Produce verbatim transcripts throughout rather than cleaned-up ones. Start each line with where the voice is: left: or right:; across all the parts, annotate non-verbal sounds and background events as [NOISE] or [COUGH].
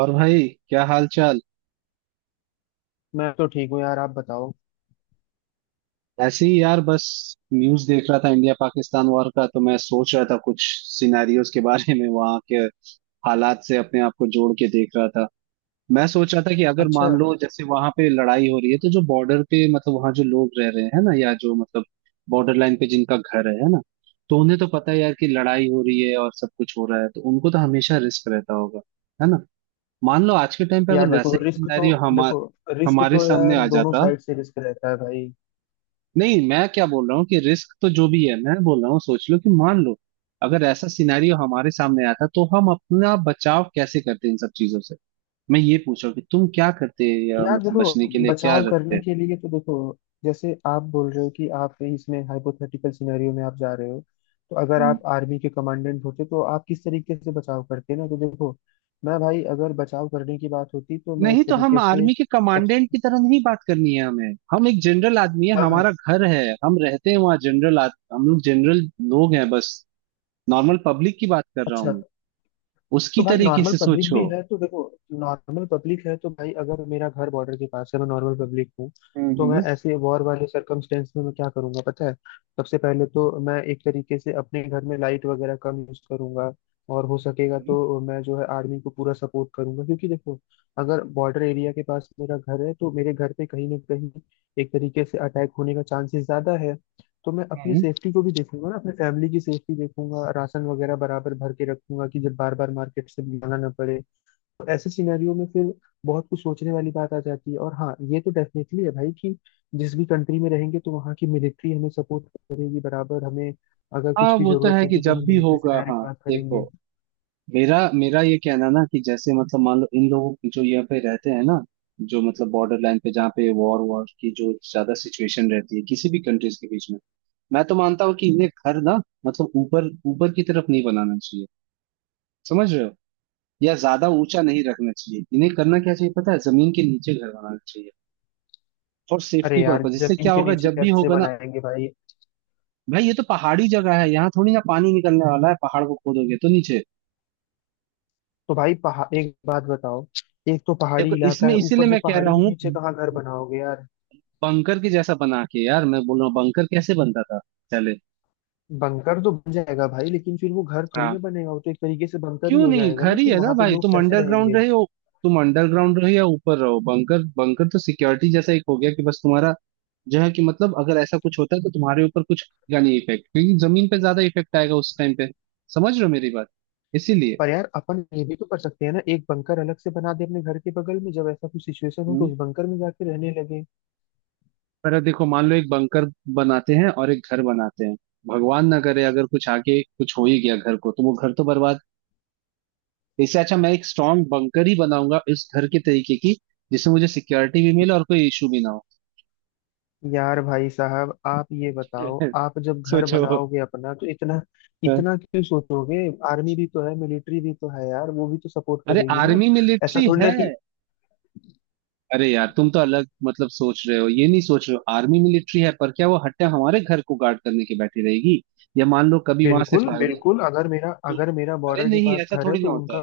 right: और भाई, क्या हाल चाल।
left: मैं तो ठीक हूँ यार। आप बताओ।
right: ऐसे ही यार, बस न्यूज देख रहा था इंडिया पाकिस्तान वॉर का। तो मैं सोच रहा था कुछ सिनेरियोज के बारे में, वहां के हालात से अपने आप को जोड़ के देख रहा था। मैं सोच रहा था कि अगर
left: अच्छा।
right: मान लो जैसे वहां पे लड़ाई हो रही है, तो जो बॉर्डर पे, मतलब वहां जो लोग रह रहे हैं ना, या जो मतलब बॉर्डर लाइन पे जिनका घर है है ना। तो उन्हें तो पता है यार कि लड़ाई हो रही है और सब कुछ हो रहा है, तो उनको तो हमेशा रिस्क रहता होगा, है ना। मान लो आज के टाइम पे
left: यार
right: अगर
left: देखो,
right: वैसा ही
left: रिस्क तो
right: सिनेरियो हमारे
left: देखो रिस्क
right: हमारे
left: तो
right: सामने
left: यार
right: आ
left: दोनों
right: जाता।
left: साइड से रिस्क रहता है भाई।
right: नहीं, मैं क्या बोल रहा हूँ कि रिस्क तो जो भी है, मैं बोल रहा हूँ सोच लो कि मान लो अगर ऐसा सिनेरियो हमारे सामने आता तो हम अपना बचाव कैसे करते इन सब चीजों से। मैं ये पूछ रहा हूँ कि तुम क्या करते, या
left: यार
right: मतलब
left: देखो,
right: बचने के लिए क्या
left: बचाव
right: रखते
left: करने
right: हैं।
left: के लिए तो देखो, जैसे आप बोल रहे हो कि आप इसमें हाइपोथेटिकल सिनेरियो में आप जा रहे हो, तो अगर
right: हम्म।
left: आप आर्मी के कमांडेंट होते तो आप किस तरीके से बचाव करते ना। तो देखो, मैं भाई अगर बचाव करने की बात होती तो मैं
right: नहीं,
left: एक
right: तो हम
left: तरीके से
right: आर्मी के कमांडेंट
left: सबसे
right: की तरह नहीं बात करनी है हमें। हम एक जनरल आदमी है,
left: हाँ हाँ।
right: हमारा घर है, हम रहते हैं वहाँ। जनरल आद... हम लोग जनरल लोग हैं बस। नॉर्मल पब्लिक की बात कर रहा हूँ
left: अच्छा।
right: मैं। उसकी
left: तो भाई
right: तरीके
left: नॉर्मल
right: से
left: पब्लिक भी
right: सोचो।
left: है तो देखो नॉर्मल पब्लिक है तो भाई अगर मेरा घर बॉर्डर के पास है, मैं नॉर्मल पब्लिक हूँ,
right: हम्म
left: तो
right: हम्म
left: मैं ऐसे वॉर वाले सरकमस्टेंस में मैं क्या करूंगा पता है? सबसे पहले तो मैं एक तरीके से अपने घर में लाइट वगैरह कम यूज करूंगा। और हो सकेगा
right: हम्म,
left: तो मैं जो है आर्मी को पूरा सपोर्ट करूंगा, क्योंकि देखो, अगर बॉर्डर एरिया के पास मेरा घर है तो मेरे घर पे कहीं ना कहीं एक तरीके से अटैक होने का चांसेस ज्यादा है। तो मैं अपनी
right: हम्म।
left: सेफ्टी को भी देखूंगा ना, अपने फैमिली की सेफ्टी देखूंगा, राशन वगैरह बराबर भर के रखूंगा कि जब बार बार मार्केट से लाना ना पड़े। तो ऐसे सिनेरियो में फिर बहुत कुछ सोचने वाली बात आ जाती है। और हाँ, ये तो डेफिनेटली है भाई कि जिस भी कंट्री में रहेंगे तो वहाँ की मिलिट्री हमें सपोर्ट करेगी बराबर। हमें अगर
right: हाँ,
left: कुछ भी
right: वो तो
left: जरूरत
right: है कि
left: होगी तो
right: जब
left: हम
right: भी
left: मिलिट्री से
right: होगा।
left: डायरेक्ट
right: हाँ,
left: बात
right: देखो
left: करेंगे।
right: मेरा, मेरा ये कहना ना कि जैसे मतलब मान लो इन लोगों, जो यहाँ पे रहते हैं ना, जो मतलब बॉर्डर लाइन पे जहाँ पे वॉर वॉर की जो ज्यादा सिचुएशन रहती है किसी भी कंट्रीज के बीच में। मैं तो मानता हूँ कि इन्हें घर ना, मतलब ऊपर ऊपर की तरफ नहीं बनाना चाहिए। समझ रहे हो, या ज्यादा ऊंचा नहीं रखना चाहिए। इन्हें करना क्या चाहिए पता है, जमीन के नीचे घर बनाना चाहिए, फॉर
left: अरे
right: सेफ्टी
left: यार,
right: पर्पज। इससे
left: जमीन
right: क्या
left: के
right: होगा
left: नीचे
right: जब भी
left: कैसे
right: होगा ना।
left: बनाएंगे भाई?
right: भाई ये तो पहाड़ी जगह है, यहाँ थोड़ी ना पानी निकलने वाला है। पहाड़ को खोदोगे तो नीचे।
left: तो भाई पहाड़ एक बात बताओ, एक तो पहाड़ी
right: देखो
left: इलाका
right: इसमें,
left: है,
right: इसीलिए
left: ऊपर से
right: मैं कह
left: पहाड़ी
right: रहा
left: के
right: हूँ
left: नीचे कहाँ घर बनाओगे यार?
right: बंकर के जैसा बना के। यार मैं बोल रहा हूँ बंकर कैसे बनता था पहले।
left: बंकर तो बन जाएगा भाई, लेकिन फिर वो घर थोड़ी ना
right: हाँ,
left: बनेगा। वो तो एक तरीके से बंकर ही
right: क्यों
left: हो
right: नहीं,
left: जाएगा ना।
right: घर ही
left: फिर
right: है ना
left: वहां पे
right: भाई।
left: लोग
right: तुम
left: कैसे
right: अंडरग्राउंड
left: रहेंगे?
right: रहे हो, तुम अंडरग्राउंड रहो या ऊपर रहो। बंकर बंकर तो सिक्योरिटी जैसा एक हो गया कि बस तुम्हारा जो है, कि मतलब अगर ऐसा कुछ होता है तो तुम्हारे ऊपर कुछ का नहीं इफेक्ट, क्योंकि जमीन पे ज्यादा इफेक्ट आएगा उस टाइम पे। समझ रहे हो मेरी बात, इसीलिए।
left: पर यार अपन ये भी तो कर सकते हैं ना, एक बंकर अलग से बना दे अपने घर के बगल में, जब ऐसा कुछ सिचुएशन हो तो
right: हम्म,
left: उस बंकर में जाके रहने लगे।
right: पर देखो मान लो एक बंकर बनाते हैं और एक घर बनाते हैं, भगवान ना करे अगर कुछ आगे कुछ हो ही गया घर को, तो वो घर तो बर्बाद। इससे अच्छा मैं एक स्ट्रांग बंकर ही बनाऊंगा इस घर के तरीके की, जिससे मुझे सिक्योरिटी भी मिले और कोई इशू भी ना हो।
left: यार भाई साहब, आप ये बताओ,
right: [LAUGHS]
left: आप जब घर
right: सोचो।
left: बनाओगे अपना तो इतना इतना क्यों सोचोगे? आर्मी भी तो है, मिलिट्री भी तो है यार, वो भी तो सपोर्ट
right: अरे
left: करेगी ना।
right: आर्मी
left: ऐसा
right: मिलिट्री
left: थोड़ी ना
right: है।
left: कि
right: अरे यार तुम तो अलग मतलब सोच रहे हो, ये नहीं सोच रहे हो। आर्मी मिलिट्री है, पर क्या वो हट्टा हमारे घर को गार्ड करने के बैठी रहेगी, या मान लो कभी वहां से
left: बिल्कुल
right: फायदा।
left: बिल्कुल। अगर मेरा
right: तो
left: अगर मेरा
right: अरे
left: बॉर्डर के
right: नहीं,
left: पास
right: ऐसा
left: घर है
right: थोड़ी ना
left: तो
right: होता है।
left: उनका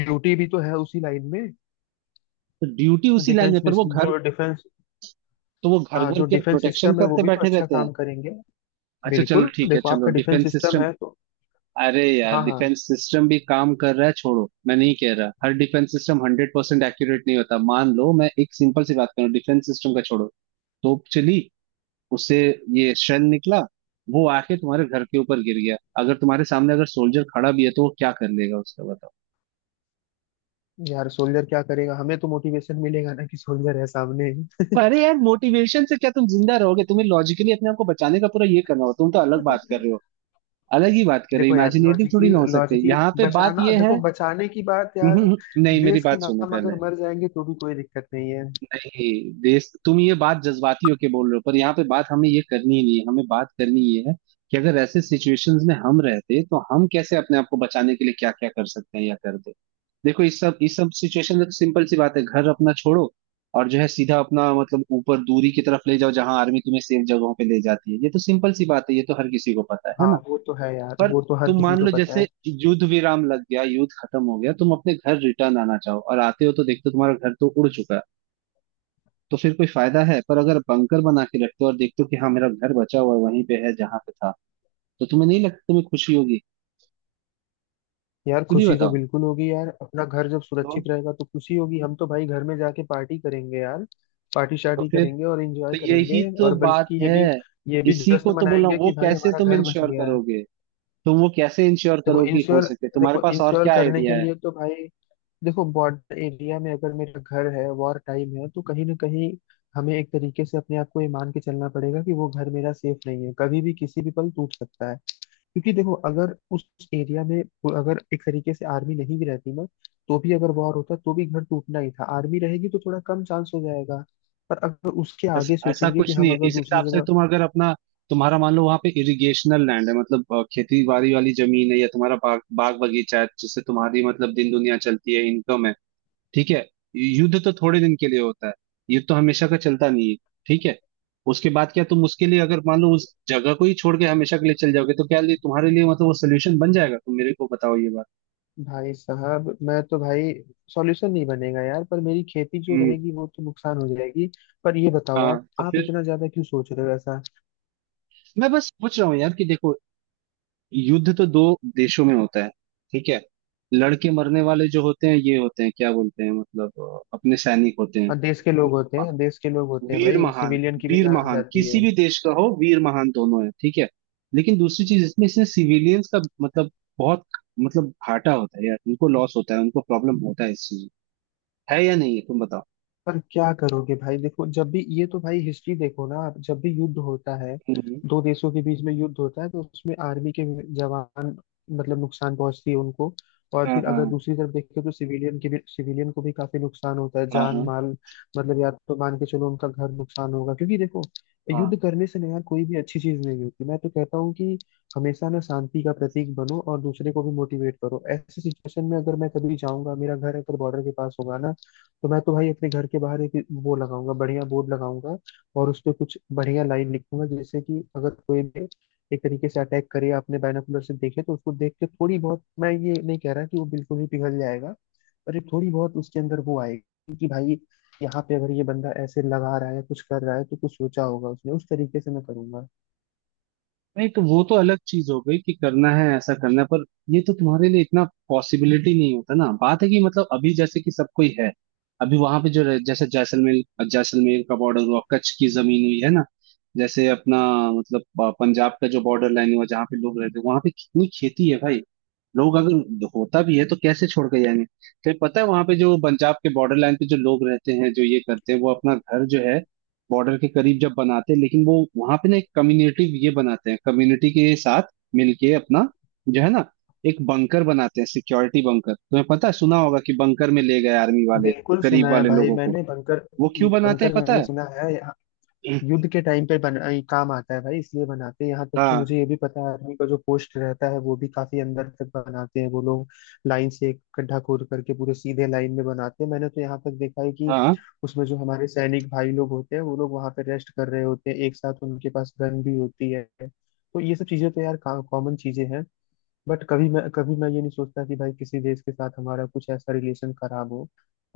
left: ड्यूटी भी तो है उसी लाइन में।
right: तो ड्यूटी उसी लाइन में,
left: डिफेंस
right: पर
left: मिस
right: वो घर,
left: जो डिफेंस
right: तो वो घर,
left: हाँ,
right: घर
left: जो
right: के
left: डिफेंस
right: प्रोटेक्शन
left: सिस्टम है वो
right: करते
left: भी तो
right: बैठे
left: अच्छा
right: रहते हैं।
left: काम करेंगे।
right: अच्छा चलो
left: बिल्कुल
right: ठीक है,
left: देखो,
right: चलो
left: आपका डिफेंस
right: डिफेंस
left: सिस्टम
right: सिस्टम।
left: है तो
right: अरे यार
left: हाँ हाँ।
right: डिफेंस सिस्टम भी काम कर रहा है, छोड़ो। मैं नहीं कह रहा, हर defence system hundred percent accurate नहीं होता। मान लो मैं एक सिंपल सी बात करूँ डिफेंस सिस्टम का, छोड़ो। तोप चली, उससे ये शेल निकला, वो आके तुम्हारे घर के ऊपर गिर गया। अगर तुम्हारे सामने अगर सोल्जर खड़ा भी है तो वो क्या कर लेगा उसका, बताओ।
left: यार सोल्जर क्या करेगा? हमें तो मोटिवेशन मिलेगा ना कि सोल्जर है सामने।
right: अरे यार मोटिवेशन से क्या तुम जिंदा रहोगे। तुम्हें लॉजिकली अपने आप को बचाने का पूरा ये करना हो। तुम तो अलग बात कर रहे हो, अलग ही बात कर रहे
left: देखो
right: हो।
left: यार,
right: इमेजिनेटिव थोड़ी
left: लॉजिकली
right: ना हो सकते,
left: लॉजिकली
right: यहाँ पे बात
left: बचाना
right: ये
left: देखो
right: है।
left: बचाने की बात यार,
right: [LAUGHS] नहीं मेरी
left: देश के
right: बात सुनो
left: नाम अगर
right: पहले।
left: मर जाएंगे तो भी कोई दिक्कत नहीं है।
right: नहीं, देश, तुम ये बात जज्बाती होके बोल रहे हो, पर यहाँ पे बात हमें ये करनी ही नहीं है। हमें बात करनी ये है कि अगर ऐसे सिचुएशंस में हम रहते तो हम कैसे अपने आप को बचाने के लिए क्या क्या कर सकते हैं या करते। देखो इस सब इस सब सिचुएशन में सिंपल सी बात है, घर अपना छोड़ो और जो है सीधा अपना मतलब ऊपर दूरी की तरफ ले जाओ, जहां आर्मी तुम्हें सेफ जगहों पे ले जाती है। ये तो सिंपल सी बात है, ये तो हर किसी को पता है है
left: हाँ,
right: ना।
left: वो तो है यार,
right: पर
left: वो तो हर
right: तुम
left: किसी
right: मान
left: को
right: लो
left: पता है।
right: जैसे युद्ध विराम लग गया, युद्ध खत्म हो गया, तुम अपने घर रिटर्न आना चाहो, और आते हो तो देखते हो तुम्हारा घर तो उड़ चुका है, तो फिर कोई फायदा है। पर अगर बंकर बना के रखते हो और देखते हो कि हाँ, मेरा घर बचा हुआ है, वहीं पे है जहां पे था, तो तुम्हें नहीं लगता तुम्हें खुशी होगी।
left: यार
right: खुद ही
left: खुशी तो
right: बताओ।
left: बिल्कुल होगी यार, अपना घर जब सुरक्षित
right: तो
left: रहेगा तो खुशी होगी। हम तो भाई घर में जाके पार्टी करेंगे यार। पार्टी
right: तो
left: शार्टी
right: फिर
left: करेंगे और
right: तो
left: एंजॉय करेंगे,
right: यही तो
left: और
right: बात
left: बल्कि ये
right: है।
left: भी ये भी
right: इसी को
left: जश्न
right: तो बोल रहा हूँ,
left: मनाएंगे
right: वो
left: कि भाई
right: कैसे
left: हमारा
right: तुम
left: घर बच
right: इंश्योर
left: गया है।
right: करोगे। तुम वो कैसे इंश्योर
left: देखो
right: करो कि, हो
left: इंश्योर
right: सके तुम्हारे
left: देखो,
right: पास और
left: इंश्योर
right: क्या
left: करने के
right: आइडिया है।
left: लिए तो भाई देखो, बॉर्डर एरिया में अगर मेरा घर है, वॉर टाइम है, तो कहीं ना कहीं हमें एक तरीके से अपने आप को ये मान के चलना पड़ेगा कि वो घर मेरा सेफ नहीं है, कभी भी किसी भी पल टूट सकता है। क्योंकि देखो, अगर उस एरिया में वो अगर एक तरीके से आर्मी नहीं भी रहती ना, तो भी अगर वॉर होता तो भी घर टूटना ही था। आर्मी रहेगी तो थोड़ा कम चांस हो जाएगा। पर अगर उसके आगे
right: ऐसा ऐसा
left: सोचेंगे कि
right: कुछ नहीं
left: हम
right: है।
left: अगर
right: इस
left: दूसरी
right: हिसाब से
left: जगह
right: तुम अगर अपना, तुम्हारा मान लो वहां पे इरिगेशनल लैंड है, मतलब अ, खेती बाड़ी वाली जमीन है, या तुम्हारा बाग, बाग बगीचा है, जिससे तुम्हारी मतलब दिन दुनिया चलती है, इनकम है। ठीक है, युद्ध तो थोड़े दिन के लिए होता है, युद्ध तो हमेशा का चलता नहीं है, ठीक है। उसके बाद क्या तुम उसके लिए, अगर मान लो उस जगह को ही छोड़ के हमेशा के लिए चल जाओगे, तो क्या लिए तुम्हारे लिए मतलब वो सोल्यूशन बन जाएगा, तुम मेरे को बताओ ये बात।
left: भाई साहब मैं तो भाई सॉल्यूशन नहीं बनेगा यार, पर मेरी खेती जो
right: हम्म।
left: रहेगी वो तो नुकसान हो जाएगी। पर ये बताओ,
right: हाँ
left: आप
right: तो
left: आप
right: फिर
left: इतना ज्यादा क्यों सोच रहे हो ऐसा?
right: मैं बस पूछ रहा हूँ यार, कि देखो युद्ध तो दो देशों में होता है, ठीक है। लड़के मरने वाले जो होते हैं, ये होते हैं, क्या बोलते हैं मतलब अ, अपने सैनिक होते हैं,
left: और देश के लोग होते हैं, देश के लोग होते हैं
right: वीर
left: भाई,
right: महान।
left: सिविलियन की भी
right: वीर
left: जान
right: महान
left: जाती
right: किसी
left: है।
right: भी देश का हो, वीर महान दोनों है, ठीक है। लेकिन दूसरी चीज इसमें, इसने सिविलियंस का मतलब बहुत मतलब घाटा होता है यार, उनको लॉस होता है, उनको प्रॉब्लम होता है इस चीज, है या नहीं है तुम बताओ।
left: पर क्या करोगे भाई? देखो जब भी ये तो भाई हिस्ट्री देखो ना, आप जब भी युद्ध होता है
right: हम्म,
left: दो देशों के बीच में युद्ध होता है, तो उसमें आर्मी के जवान, मतलब नुकसान पहुंचती है उनको। और
right: हाँ,
left: फिर अगर
right: हाँ।
left: दूसरी तरफ देखें तो सिविलियन के भी, सिविलियन को भी काफी नुकसान होता है, जान
right: हाँ,
left: माल मतलब। या तो मान के चलो उनका घर नुकसान होगा, क्योंकि देखो,
right: हाँ।
left: युद्ध करने से ना यार कोई भी अच्छी चीज नहीं होती। मैं तो कहता हूँ कि हमेशा ना शांति का प्रतीक बनो और दूसरे को भी मोटिवेट करो। ऐसी सिचुएशन में अगर मैं कभी जाऊंगा, मेरा घर अगर बॉर्डर के पास होगा ना, तो मैं तो भाई अपने घर के बाहर एक वो लगाऊंगा, बढ़िया बोर्ड लगाऊंगा। और उस पे कुछ बढ़िया लाइन लिखूंगा, जैसे कि अगर कोई भी एक तरीके से अटैक करे, आपने बायनोकुलर से देखे, तो उसको देख के थोड़ी बहुत, मैं ये नहीं कह रहा कि वो बिल्कुल ही पिघल जाएगा, पर ये थोड़ी बहुत उसके अंदर वो आएगी कि भाई यहाँ पे अगर ये बंदा ऐसे लगा रहा है, कुछ कर रहा है तो कुछ सोचा होगा उसने। उस तरीके से मैं करूंगा।
right: नहीं तो वो तो अलग चीज हो गई कि करना है ऐसा करना है। पर ये तो तुम्हारे लिए इतना पॉसिबिलिटी नहीं होता ना, बात है कि मतलब अभी जैसे कि सब कोई है। अभी वहां पे जो रह- जैसे जैसलमेर, जैसलमेर का बॉर्डर हुआ, कच्छ की जमीन हुई है ना, जैसे अपना मतलब अ, पंजाब का जो बॉर्डर लाइन हुआ, जहाँ पे लोग रहते हैं, वहां पे कितनी खेती है भाई। लोग अगर होता भी है तो कैसे छोड़ के जाएंगे। तो पता है वहां पे जो पंजाब के बॉर्डर लाइन पे जो लोग रहते हैं, जो ये करते हैं, वो अपना घर जो है बॉर्डर के करीब जब बनाते हैं, लेकिन वो वहां पे ना एक कम्युनिटी ये बनाते हैं। कम्युनिटी के साथ मिलके अपना जो है ना, एक बंकर बनाते हैं, सिक्योरिटी बंकर। तुम्हें पता है, सुना होगा कि बंकर में ले गए आर्मी वाले
left: बिल्कुल सुना
right: करीब
left: है
right: वाले
left: भाई,
right: लोगों को।
left: मैंने बंकर
right: वो क्यों बनाते हैं
left: बंकर
right: पता
left: मैंने
right: है।
left: सुना है।
right: [CLEARS THROAT]
left: युद्ध के टाइम पे बना ये काम आता है भाई, इसलिए बनाते हैं। यहाँ तक कि
right: हाँ,
left: मुझे ये भी पता है, आर्मी का जो पोस्ट रहता है वो भी काफी अंदर तक बनाते हैं वो लोग। लाइन से एक गड्ढा खोद करके पूरे सीधे लाइन में बनाते हैं। मैंने तो यहाँ तक देखा है कि
right: हाँ।
left: उसमें जो हमारे सैनिक भाई लोग होते हैं, वो लोग वहां पे रेस्ट कर रहे होते हैं एक साथ, उनके पास गन भी होती है। तो ये सब चीजें तो यार कॉमन चीजें हैं। बट कभी मैं कभी मैं ये नहीं सोचता कि भाई किसी देश के साथ हमारा कुछ ऐसा रिलेशन खराब हो।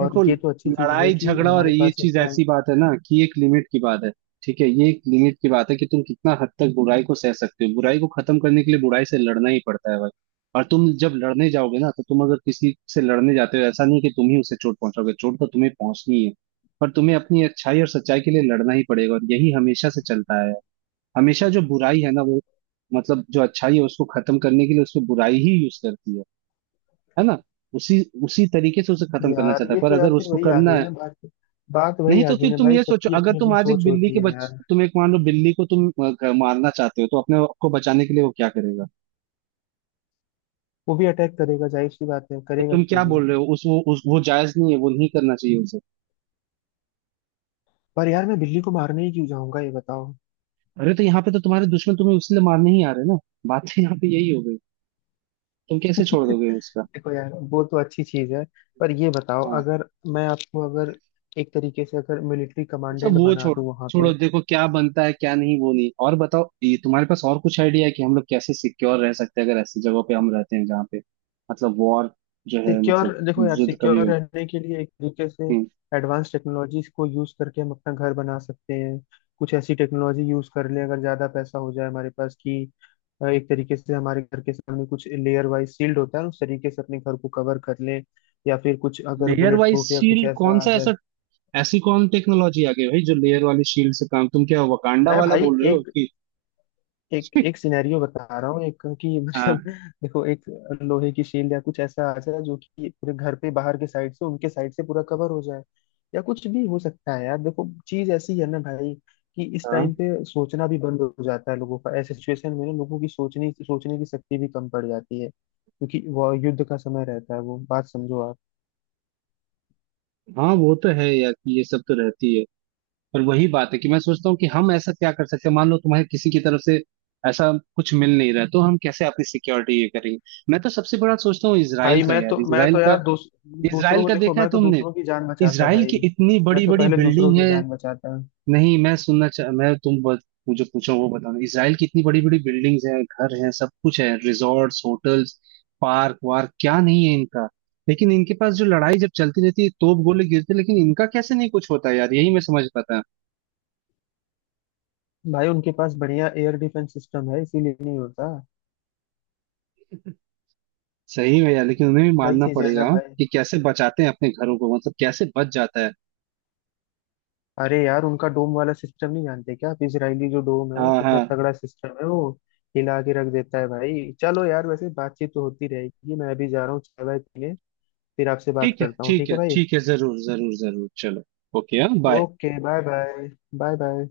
left: और
right: देखो
left: ये तो अच्छी चीज है
right: लड़ाई
left: कि
right: झगड़ा और
left: हमारे
right: ये
left: पास
right: चीज
left: इतना
right: ऐसी बात है ना कि एक लिमिट की बात है। ठीक है, ये एक लिमिट की बात है कि तुम कितना हद तक बुराई को सह सकते हो। बुराई को खत्म करने के लिए बुराई से लड़ना ही पड़ता है भाई। और तुम जब लड़ने जाओगे ना, तो तुम अगर किसी से लड़ने जाते हो, ऐसा नहीं कि तुम ही उसे चोट पहुंचाओगे, चोट तो तुम्हें पहुंचनी है। पर तुम्हें अपनी अच्छाई और सच्चाई के लिए लड़ना ही पड़ेगा, और यही हमेशा से चलता आया है। हमेशा जो बुराई है ना वो, मतलब जो अच्छाई है उसको खत्म करने के लिए उसको बुराई ही यूज करती है है ना। उसी उसी तरीके से उसे खत्म करना
left: यार।
right: चाहता है,
left: ये
right: पर
left: तो
right: अगर
left: यार फिर
right: उसको
left: वही आ
right: करना
left: गई
right: है।
left: ना बात। बात
right: नहीं,
left: वही आ
right: तो
left: गई
right: फिर
left: ना
right: तुम
left: भाई,
right: ये सोचो,
left: सबकी
right: अगर
left: अपनी
right: तुम
left: अपनी
right: आज एक
left: सोच
right: बिल्ली
left: होती
right: के
left: है
right: बच
left: यार।
right: तुम एक मान लो बिल्ली को तुम अ, ग- मारना चाहते हो, तो अपने आप को बचाने के लिए वो क्या करेगा।
left: वो भी अटैक करेगा, जाहिर सी बात है,
right: तो
left: करेगा
right: तुम
left: क्यों
right: क्या
left: नहीं?
right: बोल रहे हो उस, वो उस, वो जायज नहीं है, वो नहीं करना चाहिए उसे।
left: पर यार मैं बिल्ली को मारने ही क्यों जाऊंगा? ये बताओ।
right: अरे तो यहाँ पे तो तुम्हारे दुश्मन तुम्हें उसलिए मारने ही आ रहे हैं ना, बात तो यहाँ पे यही हो गई। तुम कैसे छोड़
left: [LAUGHS]
right: दोगे
left: देखो
right: उसका।
left: यार, वो तो अच्छी चीज है। पर ये बताओ,
right: हाँ,
left: अगर मैं आपको अगर एक तरीके से अगर मिलिट्री
right: अच्छा
left: कमांडेंट
right: वो
left: बना
right: छोड़,
left: दूं वहां पे।
right: छोड़ो, देखो क्या बनता है क्या नहीं वो नहीं। और बताओ, ये तुम्हारे पास और कुछ आइडिया है कि हम लोग कैसे सिक्योर रह सकते हैं, अगर ऐसी जगहों पे हम रहते हैं जहाँ पे मतलब वॉर जो है
left: सिक्योर
right: मतलब
left: देखो यार,
right: युद्ध
left: सिक्योर
right: कभी हो।
left: रहने के लिए एक तरीके से
right: हम्म।
left: एडवांस टेक्नोलॉजीज को यूज करके हम अपना घर बना सकते हैं। कुछ ऐसी टेक्नोलॉजी यूज कर लें अगर ज्यादा पैसा हो जाए हमारे पास कि अ, एक तरीके से हमारे घर के सामने कुछ लेयर वाइज सील्ड होता है, उस तरीके से अपने घर को कवर कर लें। या फिर कुछ अगर
right: लेयर
left: बुलेट
right: वाइज
left: प्रूफ या कुछ
right: शील्ड, कौन
left: ऐसा आ
right: सा
left: जाए।
right: ऐसा, ऐसी कौन टेक्नोलॉजी आ गई भाई, जो लेयर वाली शील्ड से काम? तुम क्या वकांडा
left: मैं
right: वाला
left: भाई
right: बोल रहे हो
left: एक
right: कि।
left: एक एक
right: [LAUGHS]
left: सिनेरियो बता रहा हूँ, एक कि
right: हाँ,
left: मतलब [LAUGHS] देखो, एक लोहे की शील्ड या कुछ ऐसा आ जाए जो कि पूरे घर पे बाहर के साइड से उनके साइड से पूरा कवर हो जाए। या कुछ भी हो सकता है यार। देखो चीज ऐसी है ना भाई, कि इस
right: हाँ।
left: टाइम पे सोचना भी बंद हो जाता है लोगों का। ऐसे सिचुएशन में ना लोगों की सोचने सोचने की शक्ति भी कम पड़ जाती है, क्योंकि वो युद्ध का समय रहता है। वो बात समझो आप।
right: हाँ वो तो है यार कि ये सब तो रहती है। पर वही बात है कि मैं सोचता हूँ कि हम ऐसा क्या कर सकते हैं, मान लो तुम्हें किसी की तरफ से ऐसा कुछ मिल नहीं रहा है, तो हम कैसे अपनी सिक्योरिटी ये करेंगे। मैं तो सबसे बड़ा सोचता हूँ इसराइल
left: भाई
right: का,
left: मैं तो
right: यार
left: मैं
right: इसराइल
left: तो
right: का।
left: यार दूस, दूसरों
right: इसराइल
left: को
right: का
left: देखो,
right: देखा है
left: मैं तो
right: तुमने,
left: दूसरों की जान बचाता
right: इसराइल
left: भाई।
right: की इतनी
left: मैं
right: बड़ी
left: तो
right: बड़ी
left: पहले दूसरों
right: बिल्डिंग
left: की
right: है।
left: जान बचाता
right: नहीं मैं सुनना चाह, मैं, तुम बस मुझे पूछो वो बताओ। इसराइल की इतनी बड़ी बड़ी बिल्डिंग्स हैं, घर हैं, सब कुछ है, रिजॉर्ट्स, होटल्स, पार्क वार्क क्या नहीं है इनका। लेकिन इनके पास जो लड़ाई जब चलती रहती है, तोप गोले गिरते, लेकिन इनका कैसे नहीं कुछ होता यार, यही मैं समझ पाता।
left: भाई। उनके पास बढ़िया एयर डिफेंस सिस्टम है, इसीलिए नहीं होता।
right: सही है यार, लेकिन उन्हें भी
left: वही
right: मानना
left: चीज है
right: पड़ेगा
left: ना
right: हाँ,
left: भाई।
right: कि कैसे बचाते हैं अपने घरों को, मतलब कैसे बच जाता है।
left: अरे यार, उनका डोम वाला सिस्टम नहीं जानते क्या आप? इजरायली जो डोम है,
right: हाँ, हाँ।
left: कितना तगड़ा सिस्टम है वो, हिला के रख देता है भाई। चलो यार, वैसे बातचीत तो होती रहेगी, मैं अभी जा रहा हूँ चाय वाय पीने। फिर आपसे बात
right: ठीक है,
left: करता हूँ,
right: ठीक
left: ठीक
right: है,
left: है भाई?
right: ठीक है, जरूर जरूर जरूर, चलो। ओके, हाँ, bye.
left: Okay, bye bye. Bye bye.